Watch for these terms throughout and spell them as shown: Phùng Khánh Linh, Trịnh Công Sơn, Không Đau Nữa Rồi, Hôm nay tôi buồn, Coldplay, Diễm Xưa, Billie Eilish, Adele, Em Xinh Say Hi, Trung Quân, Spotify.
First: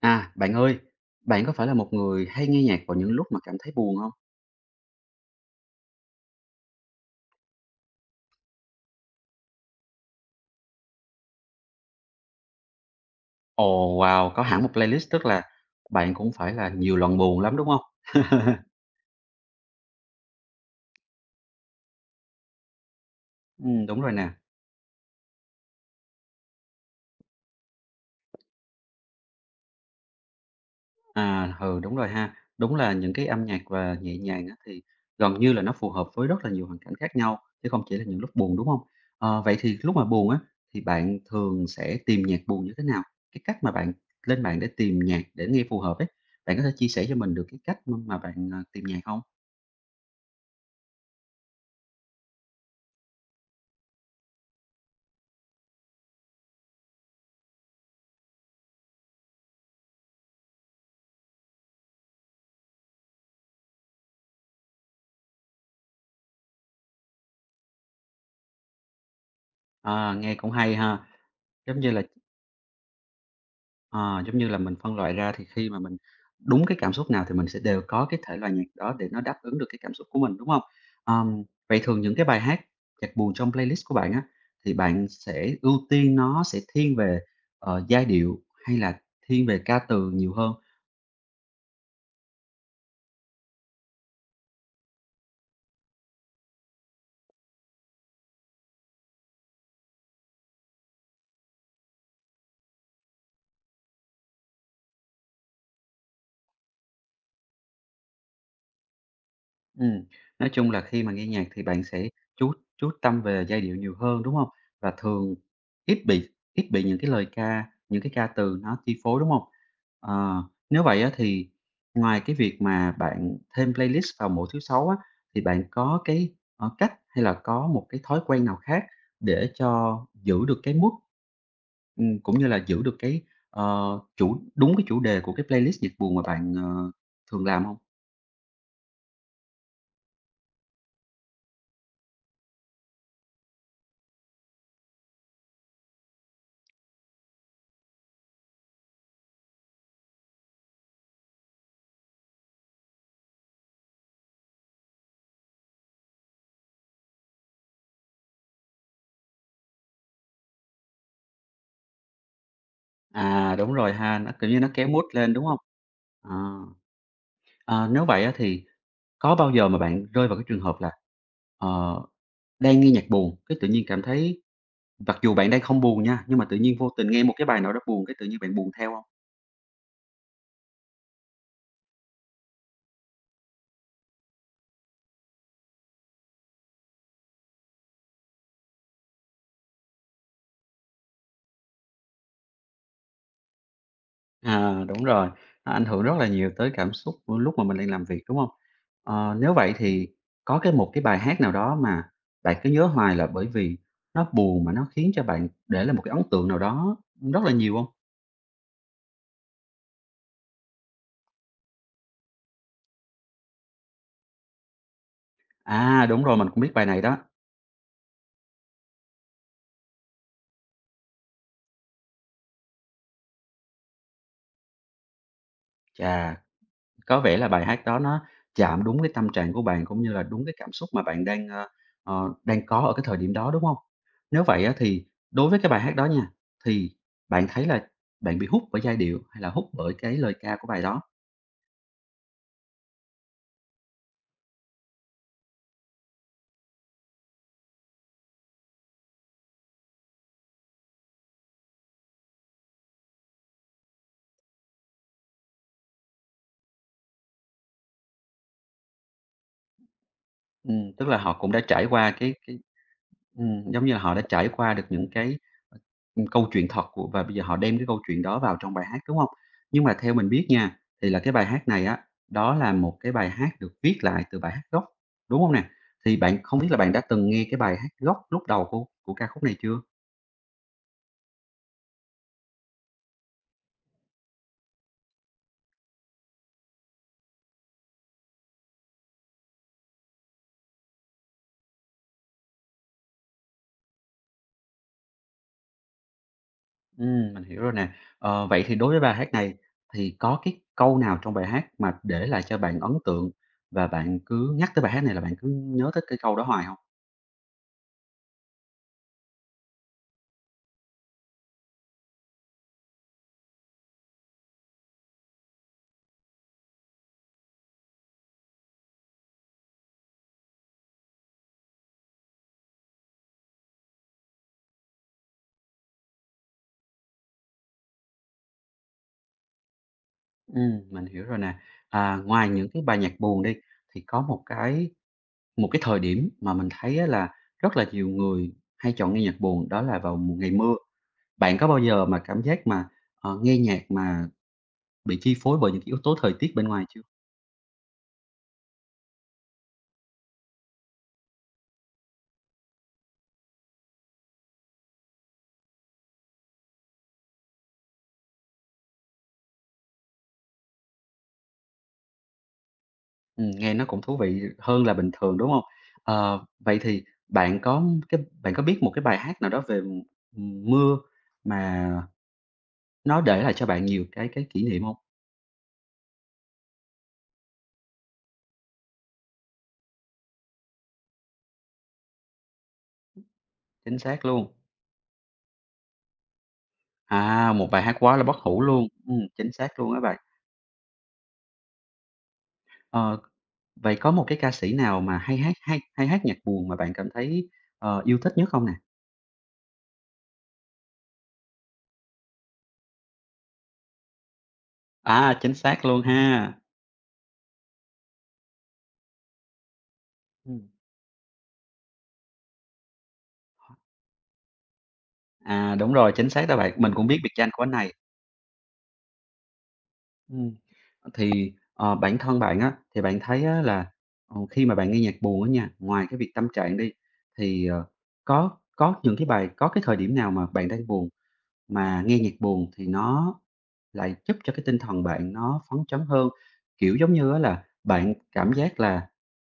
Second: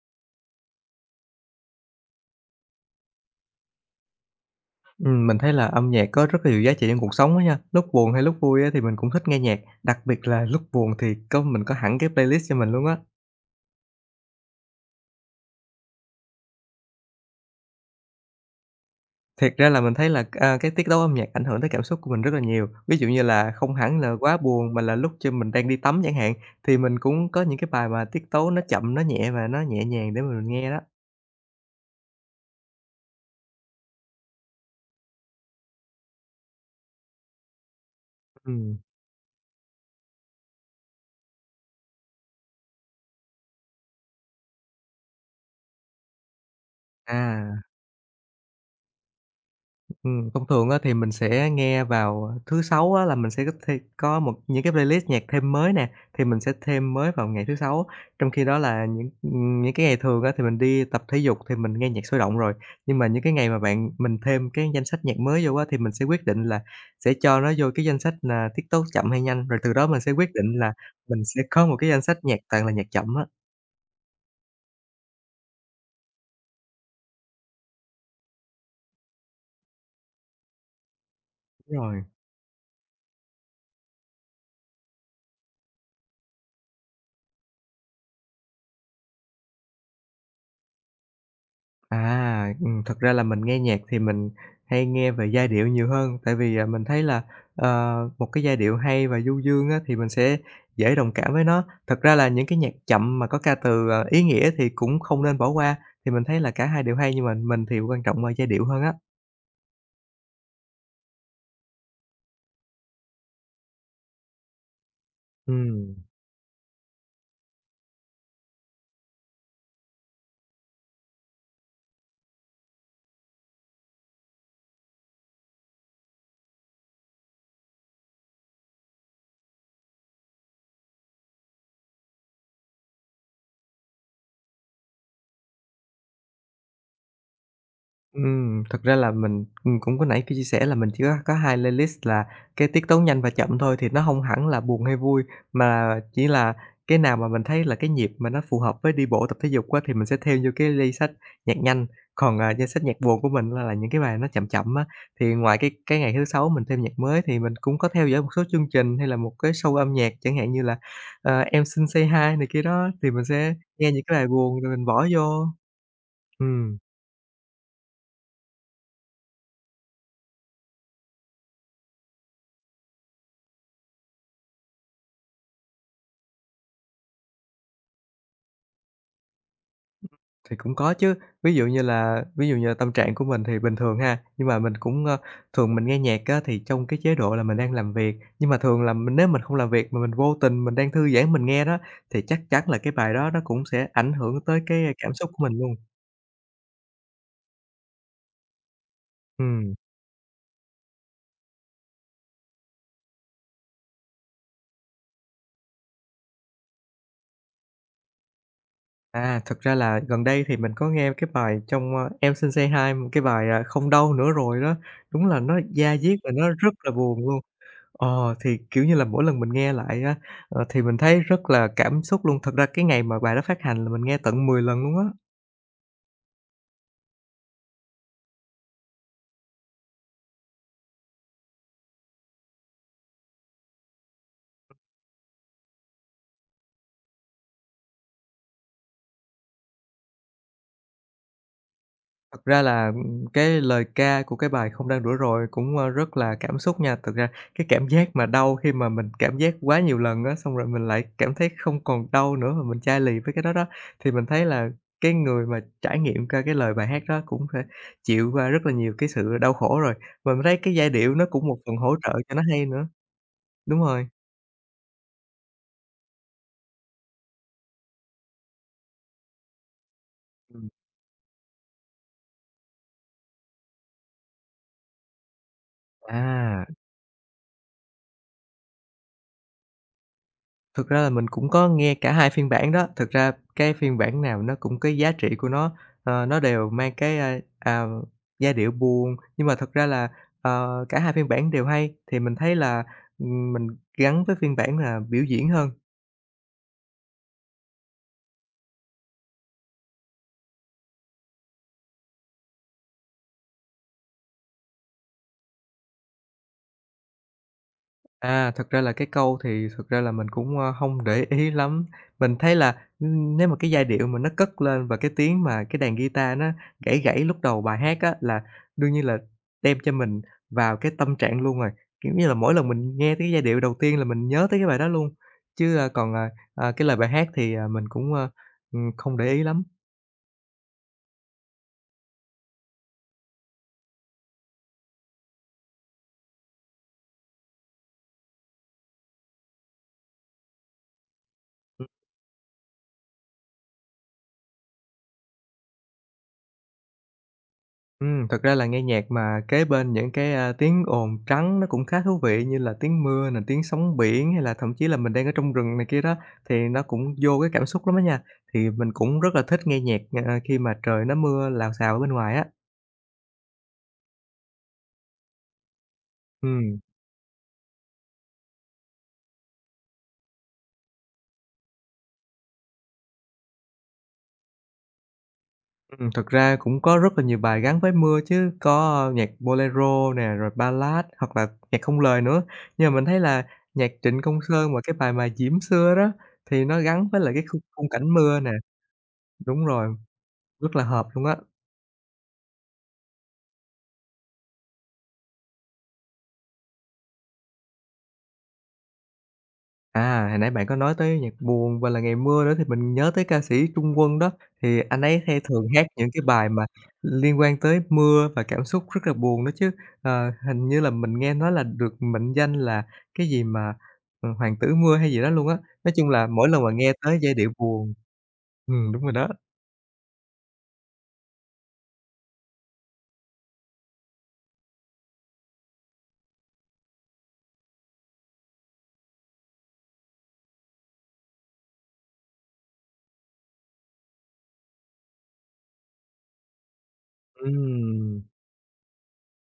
Bạn ơi, bạn có phải là một người hay nghe nhạc vào những lúc mà cảm thấy buồn không? Mình thấy là âm nhạc có rất là nhiều giá trị trong cuộc sống á nha. Lúc buồn hay lúc vui á thì mình cũng thích nghe nhạc, đặc biệt là lúc buồn thì mình có hẳn cái playlist cho mình luôn á. Ồ, wow! Có hẳn một playlist tức là bạn cũng phải là nhiều lần buồn lắm, đúng không? Thiệt ra là mình thấy là, cái tiết tấu âm nhạc ảnh hưởng tới cảm xúc của mình rất là nhiều. Ví dụ như là không đúng hẳn rồi là nè. quá buồn mà là lúc cho mình đang đi tắm chẳng hạn, thì mình cũng có những cái bài mà tiết tấu nó chậm, nó nhẹ và nó nhẹ nhàng để mà mình nghe đó. À, ừ, đúng rồi ha. Đúng là những cái âm nhạc và nhẹ nhàng á thì gần như là nó phù hợp với rất là nhiều hoàn cảnh khác nhau, chứ không chỉ là những lúc buồn, đúng Ừm, không? Ờ, vậy thì lúc mà buồn á, thì bạn thường sẽ tìm nhạc buồn như thế nào? Cái cách mà bạn lên mạng để tìm nhạc để nghe phù hợp ấy, bạn có thể chia sẻ cho mình được cái à. cách mà bạn tìm nhạc không? Thông thường á thì mình sẽ nghe vào thứ Sáu á là mình sẽ có thê có một những cái playlist nhạc thêm mới nè, thì mình sẽ thêm mới vào ngày thứ Sáu. Trong khi đó là những cái ngày thường á thì mình đi tập thể dục thì mình nghe nhạc sôi động rồi, nhưng mà những cái ngày mà bạn mình thêm cái danh sách nhạc mới vô á thì mình sẽ quyết định là sẽ cho nó vô cái danh sách là tiết tấu chậm hay nhanh, rồi từ đó mình sẽ À, quyết nghe cũng định là hay ha. mình sẽ có một Giống như cái là, danh sách nhạc toàn là nhạc chậm á. ờ, giống như là mình phân loại ra thì khi mà mình đúng cái cảm xúc nào thì mình sẽ đều có cái thể loại nhạc đó để nó đáp ứng được cái cảm xúc của mình, đúng không? Ờm, Đúng vậy thường rồi. những cái bài hát nhạc buồn trong playlist của bạn á, thì bạn sẽ ưu tiên nó sẽ thiên về, ờ, giai điệu hay là thiên về ca từ nhiều hơn? Thật ra là mình nghe nhạc thì mình hay nghe về giai điệu nhiều hơn, tại vì, mình thấy là, một cái giai điệu hay và du dương á thì mình sẽ dễ đồng cảm với nó. Thật ra là những cái nhạc chậm mà có ca từ, ý nghĩa thì cũng không nên bỏ qua, thì mình thấy là cả hai đều hay nhưng mà mình thì quan trọng là giai điệu hơn á. Ừm, nói chung là khi mà nghe nhạc thì bạn sẽ chú tâm về giai điệu nhiều hơn, đúng không? Và thường Ừm. ít bị ít bị những cái lời ca, những cái ca từ nó chi phối, đúng không? Ờ, nếu vậy á thì ngoài cái việc mà bạn thêm playlist vào mỗi thứ Sáu á, thì bạn có cái, ờ, cách hay là có một cái thói quen nào khác để cho giữ được cái mood, cũng như là giữ được cái, ờ, chủ đúng cái chủ đề của cái playlist nhạc buồn mà bạn, ờ, thường làm không? Thật ra là mình, cũng có nãy có chia sẻ là mình chỉ có 2 playlist là cái tiết tấu nhanh và chậm thôi, thì nó hông hẳn là buồn hay vui, mà chỉ là cái nào mà mình thấy là cái nhịp mà nó phù hợp với đi bộ, tập thể dục á, thì mình sẽ theo vô cái li sách nhạc nhanh. Còn, danh sách nhạc buồn của mình là những cái bài nó chậm chậm á, thì ngoài cái ngày thứ Sáu mình thêm nhạc mới thì mình cũng có theo dõi một số chương trình hay là một cái show âm nhạc chẳng hạn như là, "Em Xinh Say Hi" này kia đó, thì mình À, sẽ đúng rồi nghe những cái ha, bài nó, kiểu như, buồn nó rồi mình kéo mood bỏ lên, đúng vô. không? à Ừm. ờ, nếu vậy á thì có bao giờ mà bạn rơi vào cái trường hợp là, ờ, đang nghe nhạc buồn, cái tự nhiên cảm thấy mặc dù bạn đang không buồn nha, nhưng mà tự nhiên vô tình nghe một cái bài nào đó buồn cái tự nhiên bạn buồn theo không? Thì cũng có chứ, ví dụ như là tâm trạng của mình thì bình thường ha, nhưng mà mình cũng, thường mình nghe nhạc á thì trong cái chế độ là mình đang làm việc, nhưng mà thường là mình nếu mình không làm việc mà mình vô tình mình đang thư giãn mình nghe đó, thì chắc chắn là cái bài đó nó cũng sẽ ảnh hưởng tới À, cái, đúng cảm rồi, xúc của mình nó luôn. ảnh hưởng rất là nhiều tới cảm xúc của lúc mà mình đang làm việc, đúng không? Ờ, nếu vậy Ừm, thì có một cái bài hát nào đó mà bạn cứ nhớ hoài là bởi vì nó buồn mà nó khiến cho bạn để lại một cái ấn tượng nào đó rất là nhiều không? Thực ra là gần đây thì mình có nghe cái bài trong, "Em Xin Say Hi", một cái bài, "Không Đau Nữa Rồi" đó, đúng là nó da À, diết đúng và rồi, mình nó cũng biết rất bài là này đó. buồn luôn. Ờ, thì, kiểu như là, mỗi lần mình nghe lại á, thì mình thấy rất là cảm xúc luôn. Thật ra cái ngày mà bài đó phát hành là mình nghe tận 10 lần luôn á. Chà, có vẻ là bài hát đó nó chạm đúng cái tâm trạng của bạn, cũng như là đúng cái cảm xúc mà bạn đang, ờ, ờ, đang có ở cái thời điểm đó, đúng không? Nếu vậy á, thì đối với cái bài hát đó nha, thì bạn thấy là bạn bị hút bởi giai điệu hay là hút bởi cái lời ca của bài đó? Thật ra là, cái lời ca của cái bài "Không Đang Rửa Rồi" cũng, rất là cảm xúc nha. Thực ra cái cảm giác mà đau khi mà mình cảm giác quá nhiều lần á, xong rồi mình lại cảm thấy không còn đau nữa mà mình chai lì với cái đó đó, thì mình thấy là cái người mà trải nghiệm qua cái lời bài hát đó cũng phải chịu qua rất là nhiều cái sự đau khổ rồi. Mà mình thấy cái giai Tức điệu là nó họ cũng cũng một đã phần trải hỗ qua trợ cái cho nó cái hay nữa. Đúng giống như là rồi. họ đã trải qua được những cái, ờ, câu chuyện thật của và bây giờ họ đem cái câu chuyện đó vào trong bài hát, đúng không? Nhưng mà theo mình biết Ừm, nha, thì là cái bài hát này á, đó là một cái bài hát được viết lại từ bài hát gốc, đúng không nè? Thì bạn không à. biết là bạn đã từng nghe cái bài hát gốc lúc đầu của ca khúc này chưa? Thực ra là mình cũng có nghe cả hai phiên bản đó, thực ra cái phiên bản nào nó cũng có giá trị của nó, nó đều mang cái, giai điệu buồn, nhưng mà thật ra là, cả hai phiên bản đều hay. Thì mình thấy là, mình gắn với phiên bản là biểu diễn hơn. Mình hiểu rồi nè. Ờ, vậy thì đối với bài hát này thì có cái câu nào trong bài hát mà để lại cho bạn ấn tượng và bạn cứ nhắc tới bài hát này là bạn cứ nhớ tới cái câu đó hoài không? À, thật ra là cái câu thì thật ra là mình cũng, hông để ý lắm. Mình thấy là, nếu mà cái giai điệu mà nó cất lên và cái tiếng mà cái đàn guitar nó gãy gãy lúc đầu bài hát á, là đương nhiên là đem cho mình vào cái tâm trạng luôn rồi. Kiểu như là, mỗi lần mình nghe tới cái giai điệu đầu tiên là mình nhớ tới cái bài đó luôn, chứ, a, còn, à, à, cái lời bài hát thì, mình cũng, không để ý lắm. Mình hiểu rồi nè. À, ngoài những cái bài nhạc buồn đi, thì có một cái thời điểm mà mình thấy á là rất là nhiều người hay chọn nghe nhạc buồn, đó là vào mùa ngày mưa. Bạn có bao giờ mà cảm giác mà, ờ, nghe nhạc mà bị chi phối bởi những cái yếu tố thời tiết bên ngoài chưa? Thật ra là nghe nhạc mà kế bên những cái, tiếng ồn trắng nó cũng khá thú vị như là tiếng mưa nè, tiếng sóng biển hay là thậm chí là mình đang ở trong rừng này kia đó, thì nó cũng vô cái cảm xúc lắm á nha. Thì mình cũng rất là thích nghe nhạc, khi mà trời nó mưa lào xào ở bên ngoài á. Nghe nó cũng thú vị hơn là bình thường, đúng không? Ờ, vậy Ừm, thì bạn có biết một cái bài hát nào đó về, mưa mà nó để lại cho bạn nhiều cái kỷ niệm không? Thật ra cũng có rất là nhiều bài gắn với mưa chứ, có nhạc bolero nè, rồi ballad hoặc là nhạc không lời nữa. Nhưng mà mình thấy là nhạc Chính Trịnh xác Công luôn. Sơn mà cái bài mà Diễm Xưa đó, thì nó gắn với lại cái À, khung một bài khung hát cảnh quá là bất mưa nè, hủ luôn, chính đúng xác luôn rồi, á bạn. rất là hợp luôn á. Ờ, vậy có một cái ca sĩ nào mà hay hát nhạc buồn mà bạn cảm thấy, ờ, yêu thích nhất không nè? À, hồi nãy bạn có nói tới nhạc buồn và là Ngày mưa nữa thì mình nhớ tới ca sĩ Trung Quân đó, thì anh ấy À, hay chính thường xác hát luôn những cái bài ha. mà liên quan tới mưa và cảm xúc rất là buồn đó chứ. Ờ, Ừm. hình như là mình nghe nói là được mệnh danh là cái gì mà, hoàng tử mưa hay gì đó luôn á. À, đúng Nói chung rồi, là chính xác mỗi đó lần mà bạn, mình nghe cũng biết tới biệt giai danh điệu của anh này. buồn đúng rồi đó. Ừm. Thì, ờ, bản thân bạn á, thì bạn thấy á là, ờ, khi mà bạn nghe nhạc buồn á nha, ngoài cái việc tâm trạng đi, thì, ờ, có những cái bài có cái thời điểm nào mà bạn đang buồn mà nghe nhạc buồn thì nó lại giúp cho cái tinh thần bạn nó phấn chấn hơn. Kiểu, giống như á là bạn Ừm. cảm giác là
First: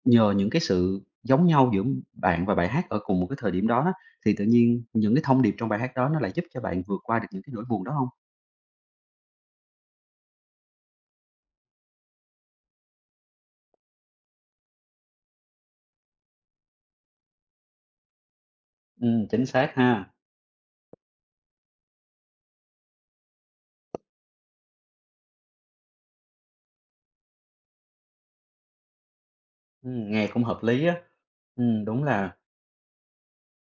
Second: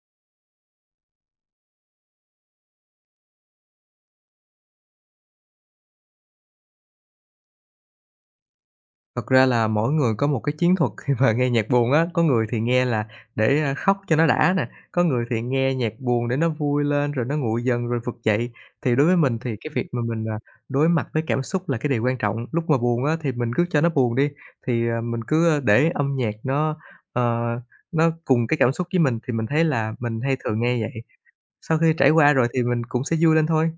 nhờ những cái sự giống nhau giữa bạn và bài hát ở cùng một cái thời điểm đó đó, thì tự nhiên những cái thông điệp trong bài hát đó nó lại giúp cho bạn vượt qua được những cái nỗi buồn đó không? Thật ra là mỗi người có một cái chiến thuật khi mà nghe nhạc buồn á, có người thì nghe là để, khóc cho nó đã nè, có người thì nghe nhạc buồn để nó vui lên rồi nó nguội dần rồi vực dậy. Thì đối với mình Chính thì xác cái việc mà ha. mình, đối mặt với cảm xúc là cái điều quan trọng, lúc mà buồn á thì mình cứ cho nó buồn đi, thì, mình cứ, để âm nhạc nó, ờ, nó cùng cái cảm xúc với mình thì mình thấy là mình Nghe hay cũng hợp thường nghe lý á. vậy, sau khi Đúng trải qua là rồi thì mình cũng sẽ vui lên thôi.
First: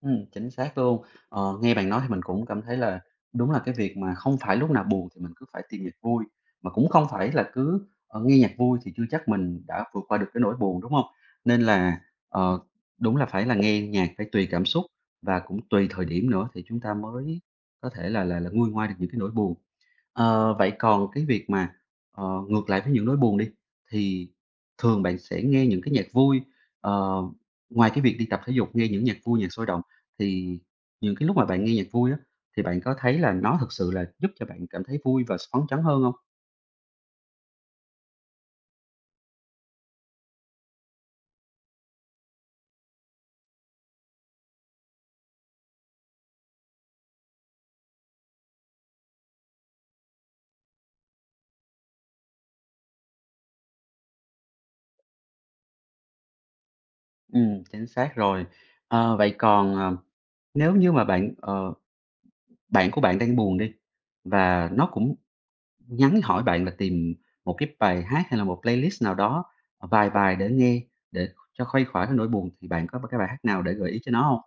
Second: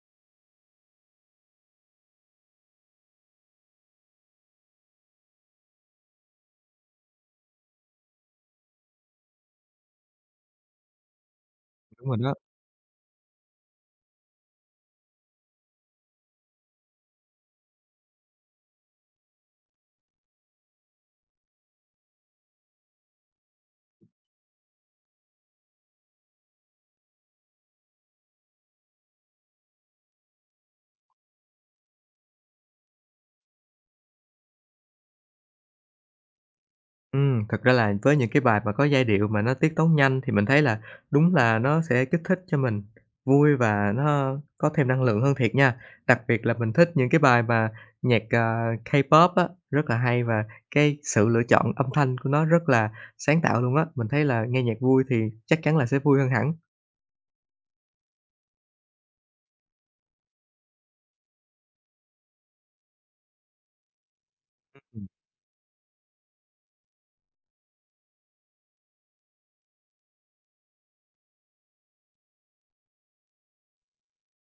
Chính xác luôn. Ờ, nghe bạn nói thì mình cũng cảm thấy là đúng là cái việc mà không phải lúc nào buồn thì mình cứ phải tìm nhạc vui, mà cũng không phải là cứ, ờ, nghe nhạc vui thì chưa chắc mình đã vượt qua được cái nỗi buồn, đúng không? Nên là, Đúng rồi đó. ờ, đúng là phải là nghe nhạc phải tùy cảm xúc và cũng tùy thời điểm nữa thì chúng ta mới có thể là nguôi ngoai được những cái nỗi buồn. Ờ, vậy còn cái việc mà, ờ, ngược lại với những nỗi buồn đi, thì thường bạn sẽ nghe những cái nhạc vui, ờ, ngoài cái việc đi tập thể dục, nghe những nhạc vui, nhạc sôi động thì những cái lúc mà bạn nghe nhạc vui á, thì bạn có thấy là nó thực sự là giúp cho bạn cảm thấy vui và phấn chấn hơn không? Thật ra là với những cái bài mà có giai điệu mà nó tiết tấu nhanh thì mình thấy là đúng là nó sẽ kích thích cho mình vui và nó có thêm năng lượng hơn thiệt nha. Đặc biệt là mình thích những cái bài mà nhạc, K-pop á, rất là hay và cái sự lựa chọn âm thanh của nó rất là sáng tạo luôn á. Mình thấy là nghe nhạc vui thì chắc chắn là sẽ vui hơn hẳn. Ừ, chính xác rồi. Ờ, vậy còn, ờ, nếu như mà bạn ờ, bạn của bạn đang buồn đi, và nó cũng nhắn hỏi bạn là tìm một cái bài hát hay là một playlist nào đó, ờ, vài bài để nghe, để cho khuây khỏa cái nỗi buồn thì bạn có b cái bài hát nào để gợi ý cho nó không?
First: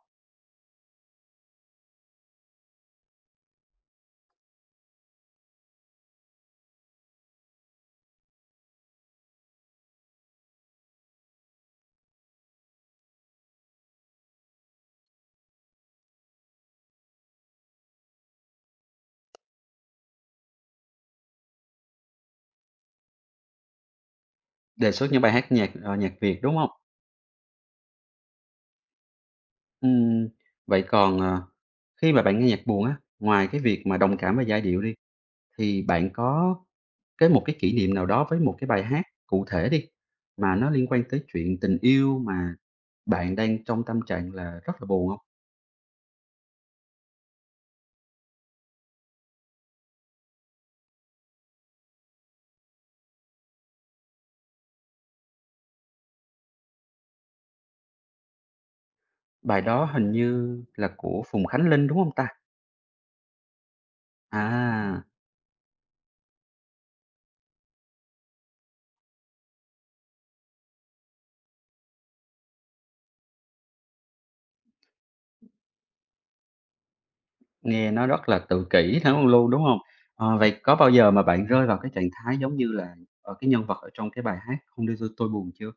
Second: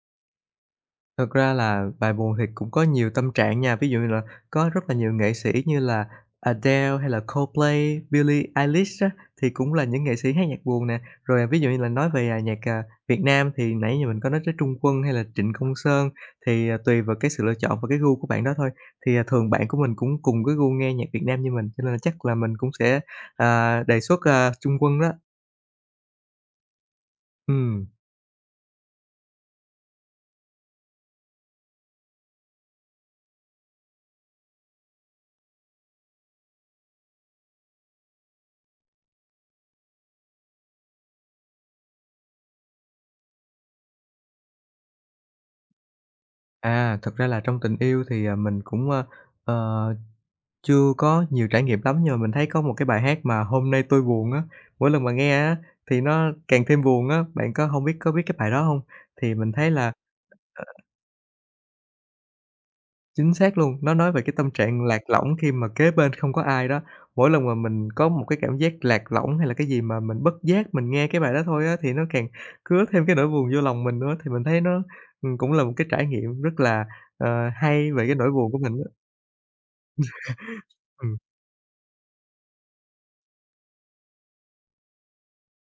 Thực ra là bài buồn thì cũng có nhiều tâm trạng nha, ví dụ như là có rất là nhiều nghệ sĩ như là Adele hay là Coldplay, Billie Eilish á, thì cũng là những nghệ sĩ hát nhạc buồn nè. Rồi, ví dụ như là nói về, Việt Nam thì nãy giờ mình có nói tới Trung Quân hay là Trịnh Công Sơn, thì, tùy vào cái sự lựa chọn và cái gu của bạn đó thôi. Thì, thường bạn của mình cũng cùng cái gu nghe nhạc Việt Nam như mình, cho nên là chắc là mình cũng sẽ, đề xuất, Trung Đề Quân xuất đó. những bài hát nhạc, ờ, nhạc Việt, đúng không? Ừm. Ừm, vậy còn, ờ, khi mà bạn nghe nhạc buồn á, ngoài cái việc mà đồng cảm với giai điệu đi, thì bạn có một cái kỷ niệm nào đó với một cái bài hát cụ thể đi, mà nó liên quan tới chuyện tình yêu mà bạn đang trong tâm trạng là rất là buồn không? À, thật ra là trong tình yêu thì, mình cũng, ơ, ờ chưa có nhiều trải nghiệm lắm nhưng mà mình thấy có một cái bài hát mà "Hôm nay tôi buồn" á, mỗi lần mà nghe á thì nó càng thêm buồn á. Bạn có không biết có biết cái bài đó hông? Thì mình Bài thấy đó là, hình như ờ, là của Phùng Khánh Linh, đúng không ta? chính xác luôn, nó nói về cái tâm trạng lạc À, lõng khi mà kế bên không có ai đó. Mỗi lần mà mình có một cái cảm giác lạc lõng hay là cái gì mà mình bất giác mình nghe cái bài đó thôi á, thì nó càng cứa thêm cái nỗi buồn vô lòng mình nữa, thì mình thấy nó cũng là một cái trải nghiệm rất là nghe hay về nó cái rất nỗi là buồn của tự mình á. kỷ lắm luôn, đúng không? Ờ, vậy có bao giờ Ừm, mà bạn rơi vào cái trạng thái giống như là, ở cái nhân vật ở trong cái bài hát "Hôm nay tôi buồn" chưa?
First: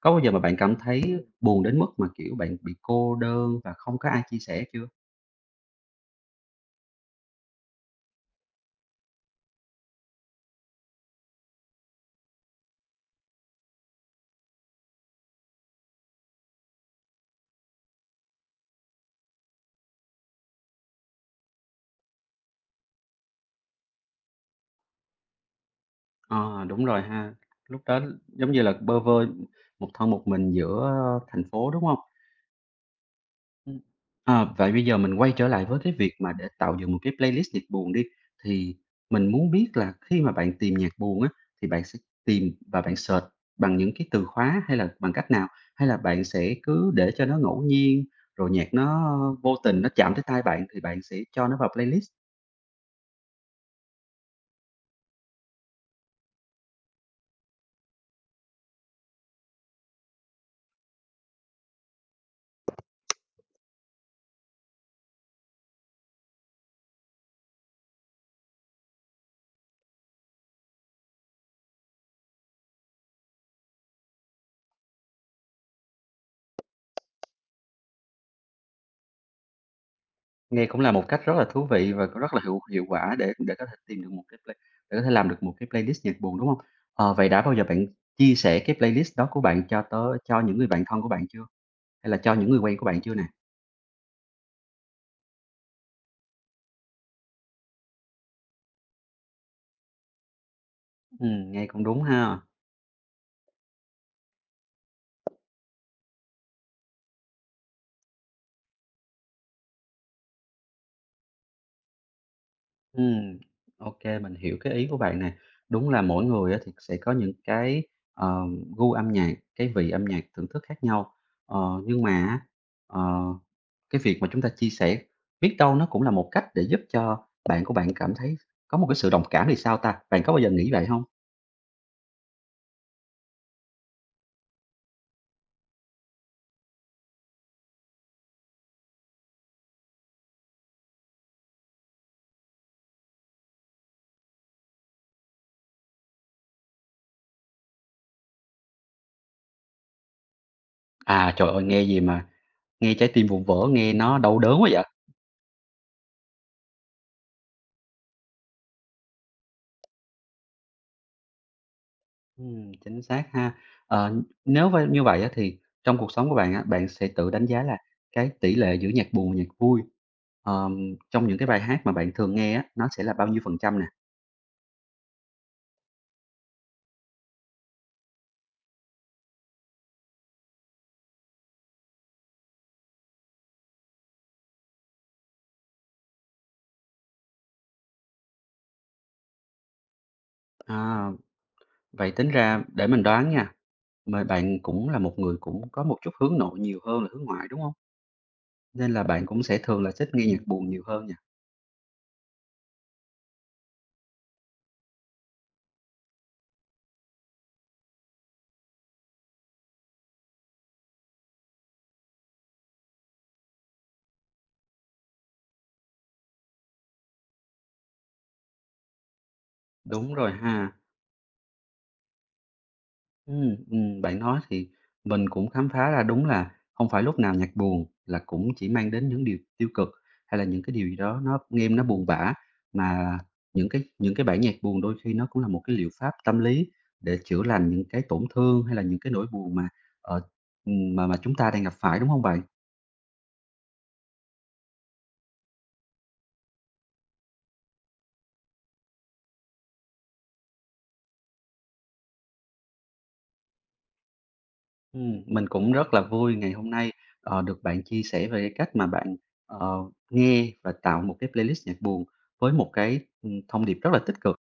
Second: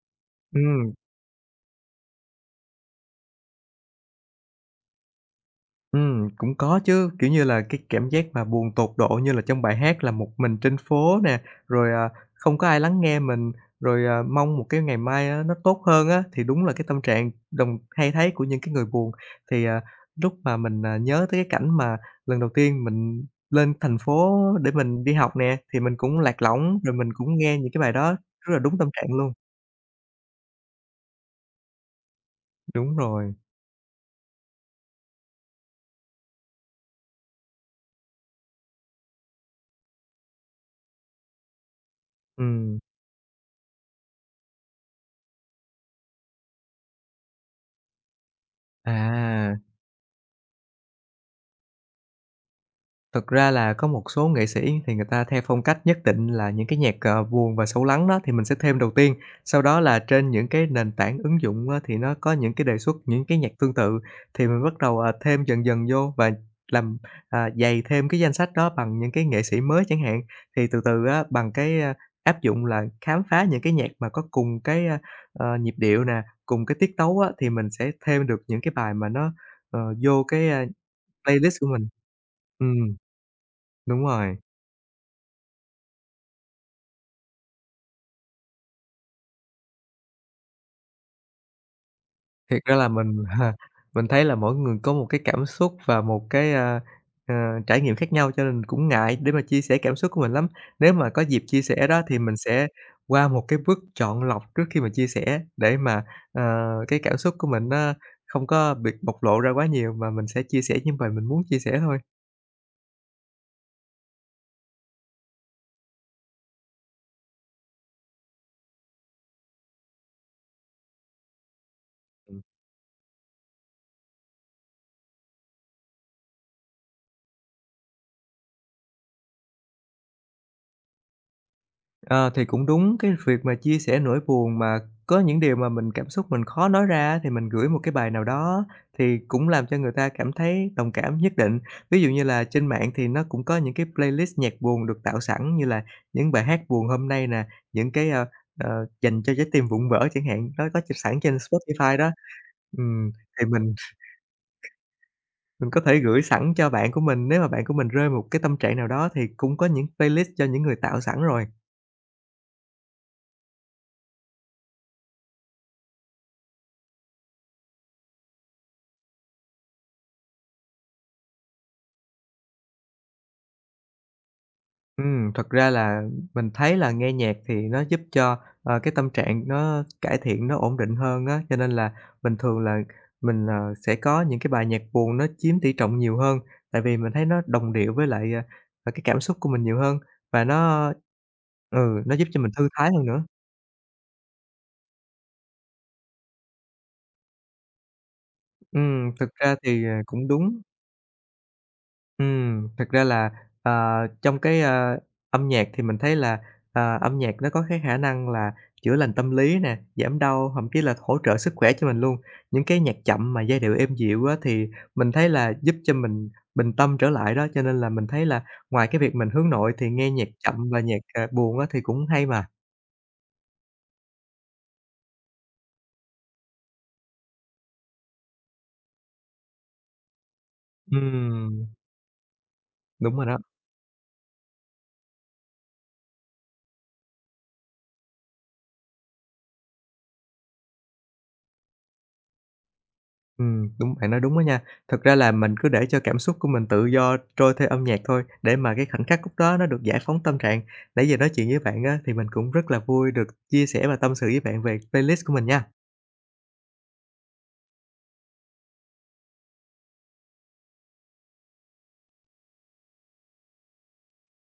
Có bao giờ mà bạn cảm ừm. thấy buồn đến mức mà, kiểu, bạn bị cô đơn và không có ai chia sẻ chưa? Cũng có chứ, kiểu như là, cái cảm giác mà buồn tột độ như là trong bài hát là một mình trên phố nè, rồi không có ai lắng nghe mình, rồi mong một cái ngày mai á nó tốt hơn á, thì đúng là cái tâm trạng đồng hay thấy của những cái người buồn. Thì, à, Lúc mà mình nhớ tới cái cảnh mà lần đầu tiên mình lên thành phố để mình đi học nè, thì mình cũng lạc Ờ, lõng, đúng rồi rồi mình ha. cũng nghe những Lúc cái bài đó đó giống rất là như là đúng tâm bơ trạng vơ luôn. một thân một mình giữa thành phố, đúng không? Đúng rồi, Ừm. Ờ, vậy bây giờ mình quay trở lại với cái việc mà để tạo dựng một cái playlist nhạc buồn đi, thì mình muốn biết là khi mà bạn tìm nhạc buồn á, thì bạn sẽ tìm ừm. và bạn search bằng những cái từ khóa hay là bằng cách nào? Hay là bạn sẽ cứ để cho nó ngẫu nhiên, rồi nhạc nó vô À. tình nó chạm tới tai bạn thì bạn sẽ cho nó vào playlist? Thực ra là có một số nghệ sĩ thì người ta theo phong cách nhất định là những cái nhạc buồn và sâu lắng đó thì mình sẽ thêm đầu tiên. Sau đó là trên những cái nền tảng ứng dụng á thì nó có những cái đề xuất những cái nhạc tương tự, thì mình bắt đầu thêm dần dần vô và làm dày thêm cái danh sách đó bằng những cái nghệ sĩ mới chẳng hạn. Thì từ từ á, bằng cái áp dụng là khám phá những cái nhạc mà có cùng cái nhịp điệu nè, cùng cái tiết tấu á, thì mình sẽ thêm được những cái bài mà nó vô cái Nghe cũng là một cách rất là playlist thú của mình. vị và cũng rất là hiệu Ừ, hiệu quả để có thể tìm đúng được một rồi, cái play để có thể làm được một cái playlist nhạc buồn, đúng không? Ờ, vậy đã bao giờ bạn chia sẻ cái playlist đó của bạn cho những người bạn thân của bạn chưa? Hay là cho những người thiệt quen ra của là bạn chưa nè? mình mình thấy là mỗi người có một cái cảm xúc và một cái, ờ, trải nghiệm khác nhau cho nên cũng ngại để mà chia sẻ cảm xúc của mình lắm. Nếu mà có dịp chia Nghe cũng sẻ đúng đó thì mình ha. sẽ qua một cái bước chọn lọc trước khi mà chia sẻ để mà, ờ, cái cảm xúc của mình nó không có bị bộc lộ ra quá nhiều mà mình sẽ chia sẻ những bài mình muốn chia sẻ thôi. Ừm, ô mình hiểu cái ý của bạn nè. Đúng là mỗi người á thì sẽ có những cái, ờ, gu âm nhạc, cái vị âm nhạc thưởng thức khác nhau. Ờ, nhưng mà ờ Cái việc mà chúng ta chia sẻ, biết đâu nó cũng là một cách để giúp cho bạn của bạn cảm thấy có một cái sự đồng cảm thì sao ta? Bạn có bao giờ nghĩ vậy không? Ờ, thì cũng đúng, cái việc mà chia sẻ nỗi buồn mà có những điều mà mình cảm xúc mình khó nói ra á, thì mình gửi một cái bài nào đó thì cũng làm cho người ta cảm thấy đồng cảm nhất định. Ví dụ như là trên mạng thì nó cũng có những cái playlist nhạc buồn được tạo sẵn như là những bài hát buồn hôm nay nè, những cái dành cho trái tim vụn vỡ chẳng hạn, nó có sẵn À, trên trời ơi, nghe Spotify gì đó. mà nghe trái Ừm, tim vụn thì vỡ, mình nghe nó đau đớn quá vậy? mình có thể gửi sẵn cho bạn của mình, nếu mà bạn của mình rơi vào một cái tâm trạng nào đó thì cũng có những playlist cho những người tạo sẵn rồi. Chính xác ha. Ờ, nếu như vậy á thì trong cuộc sống của bạn á, bạn sẽ tự đánh giá là cái tỷ lệ giữa nhạc buồn và nhạc vui, ờm, trong những cái bài hát mà bạn thường nghe á, nó sẽ là bao nhiêu phần trăm nè? Thật ra là mình thấy là nghe nhạc thì nó giúp cho cái tâm trạng nó cải thiện, nó ổn định hơn á, cho nên là bình thường là mình sẽ có những cái bài nhạc buồn nó chiếm tỷ trọng nhiều hơn, tại vì mình thấy nó đồng điệu với lại cái cảm xúc của mình nhiều hơn và À, ừ, vậy nó giúp tính cho mình ra thư để thái mình hơn nữa. đoán nha, mà bạn cũng là một người cũng có một chút hướng nội nhiều hơn là hướng ngoại, đúng không? Nên là bạn Thực cũng ra sẽ thường thì, là à, thích nghe cũng nhạc đúng. buồn nhiều hơn nhỉ? Thật ra là, ờ, trong cái âm nhạc thì mình thấy là âm nhạc nó có cái khả năng là chữa lành tâm lý nè, giảm đau, thậm chí là hỗ trợ sức khỏe cho mình luôn. Những cái nhạc chậm mà giai điệu êm dịu á, thì mình thấy là giúp cho mình bình tâm trở lại đó, cho nên là mình thấy là ngoài cái việc mình hướng nội thì nghe Đúng nhạc rồi chậm ha. và nhạc buồn á thì cũng hay mà. Ừm, bạn nói thì mình cũng khám phá ra đúng là không phải lúc nào nhạc buồn là cũng chỉ mang đến những điều tiêu cực, hay là những cái điều gì đó nó Ừm, nghe nó buồn bã, đúng mà rồi đó. những cái bản nhạc buồn đôi khi nó cũng là một cái liệu pháp tâm lý để chữa lành những cái tổn thương hay là những cái nỗi buồn mà, ờ, mà chúng ta đang gặp phải, đúng không bạn? Đúng, bạn nói đúng đó nha. Thật ra là mình cứ để cho cảm xúc của mình tự do trôi theo âm nhạc thôi, để mà cái khoảnh khắc lúc đó nó được giải phóng tâm trạng. Nãy giờ nói chuyện với bạn á, thì mình cũng rất là vui được chia sẻ và tâm sự với bạn về playlist của Mình mình nha. cũng rất là vui ngày hôm nay, ờ, được bạn chia sẻ về cái cách mà bạn, ờ, nghe và tạo một cái playlist nhạc buồn với một cái, thông điệp rất là tích cực.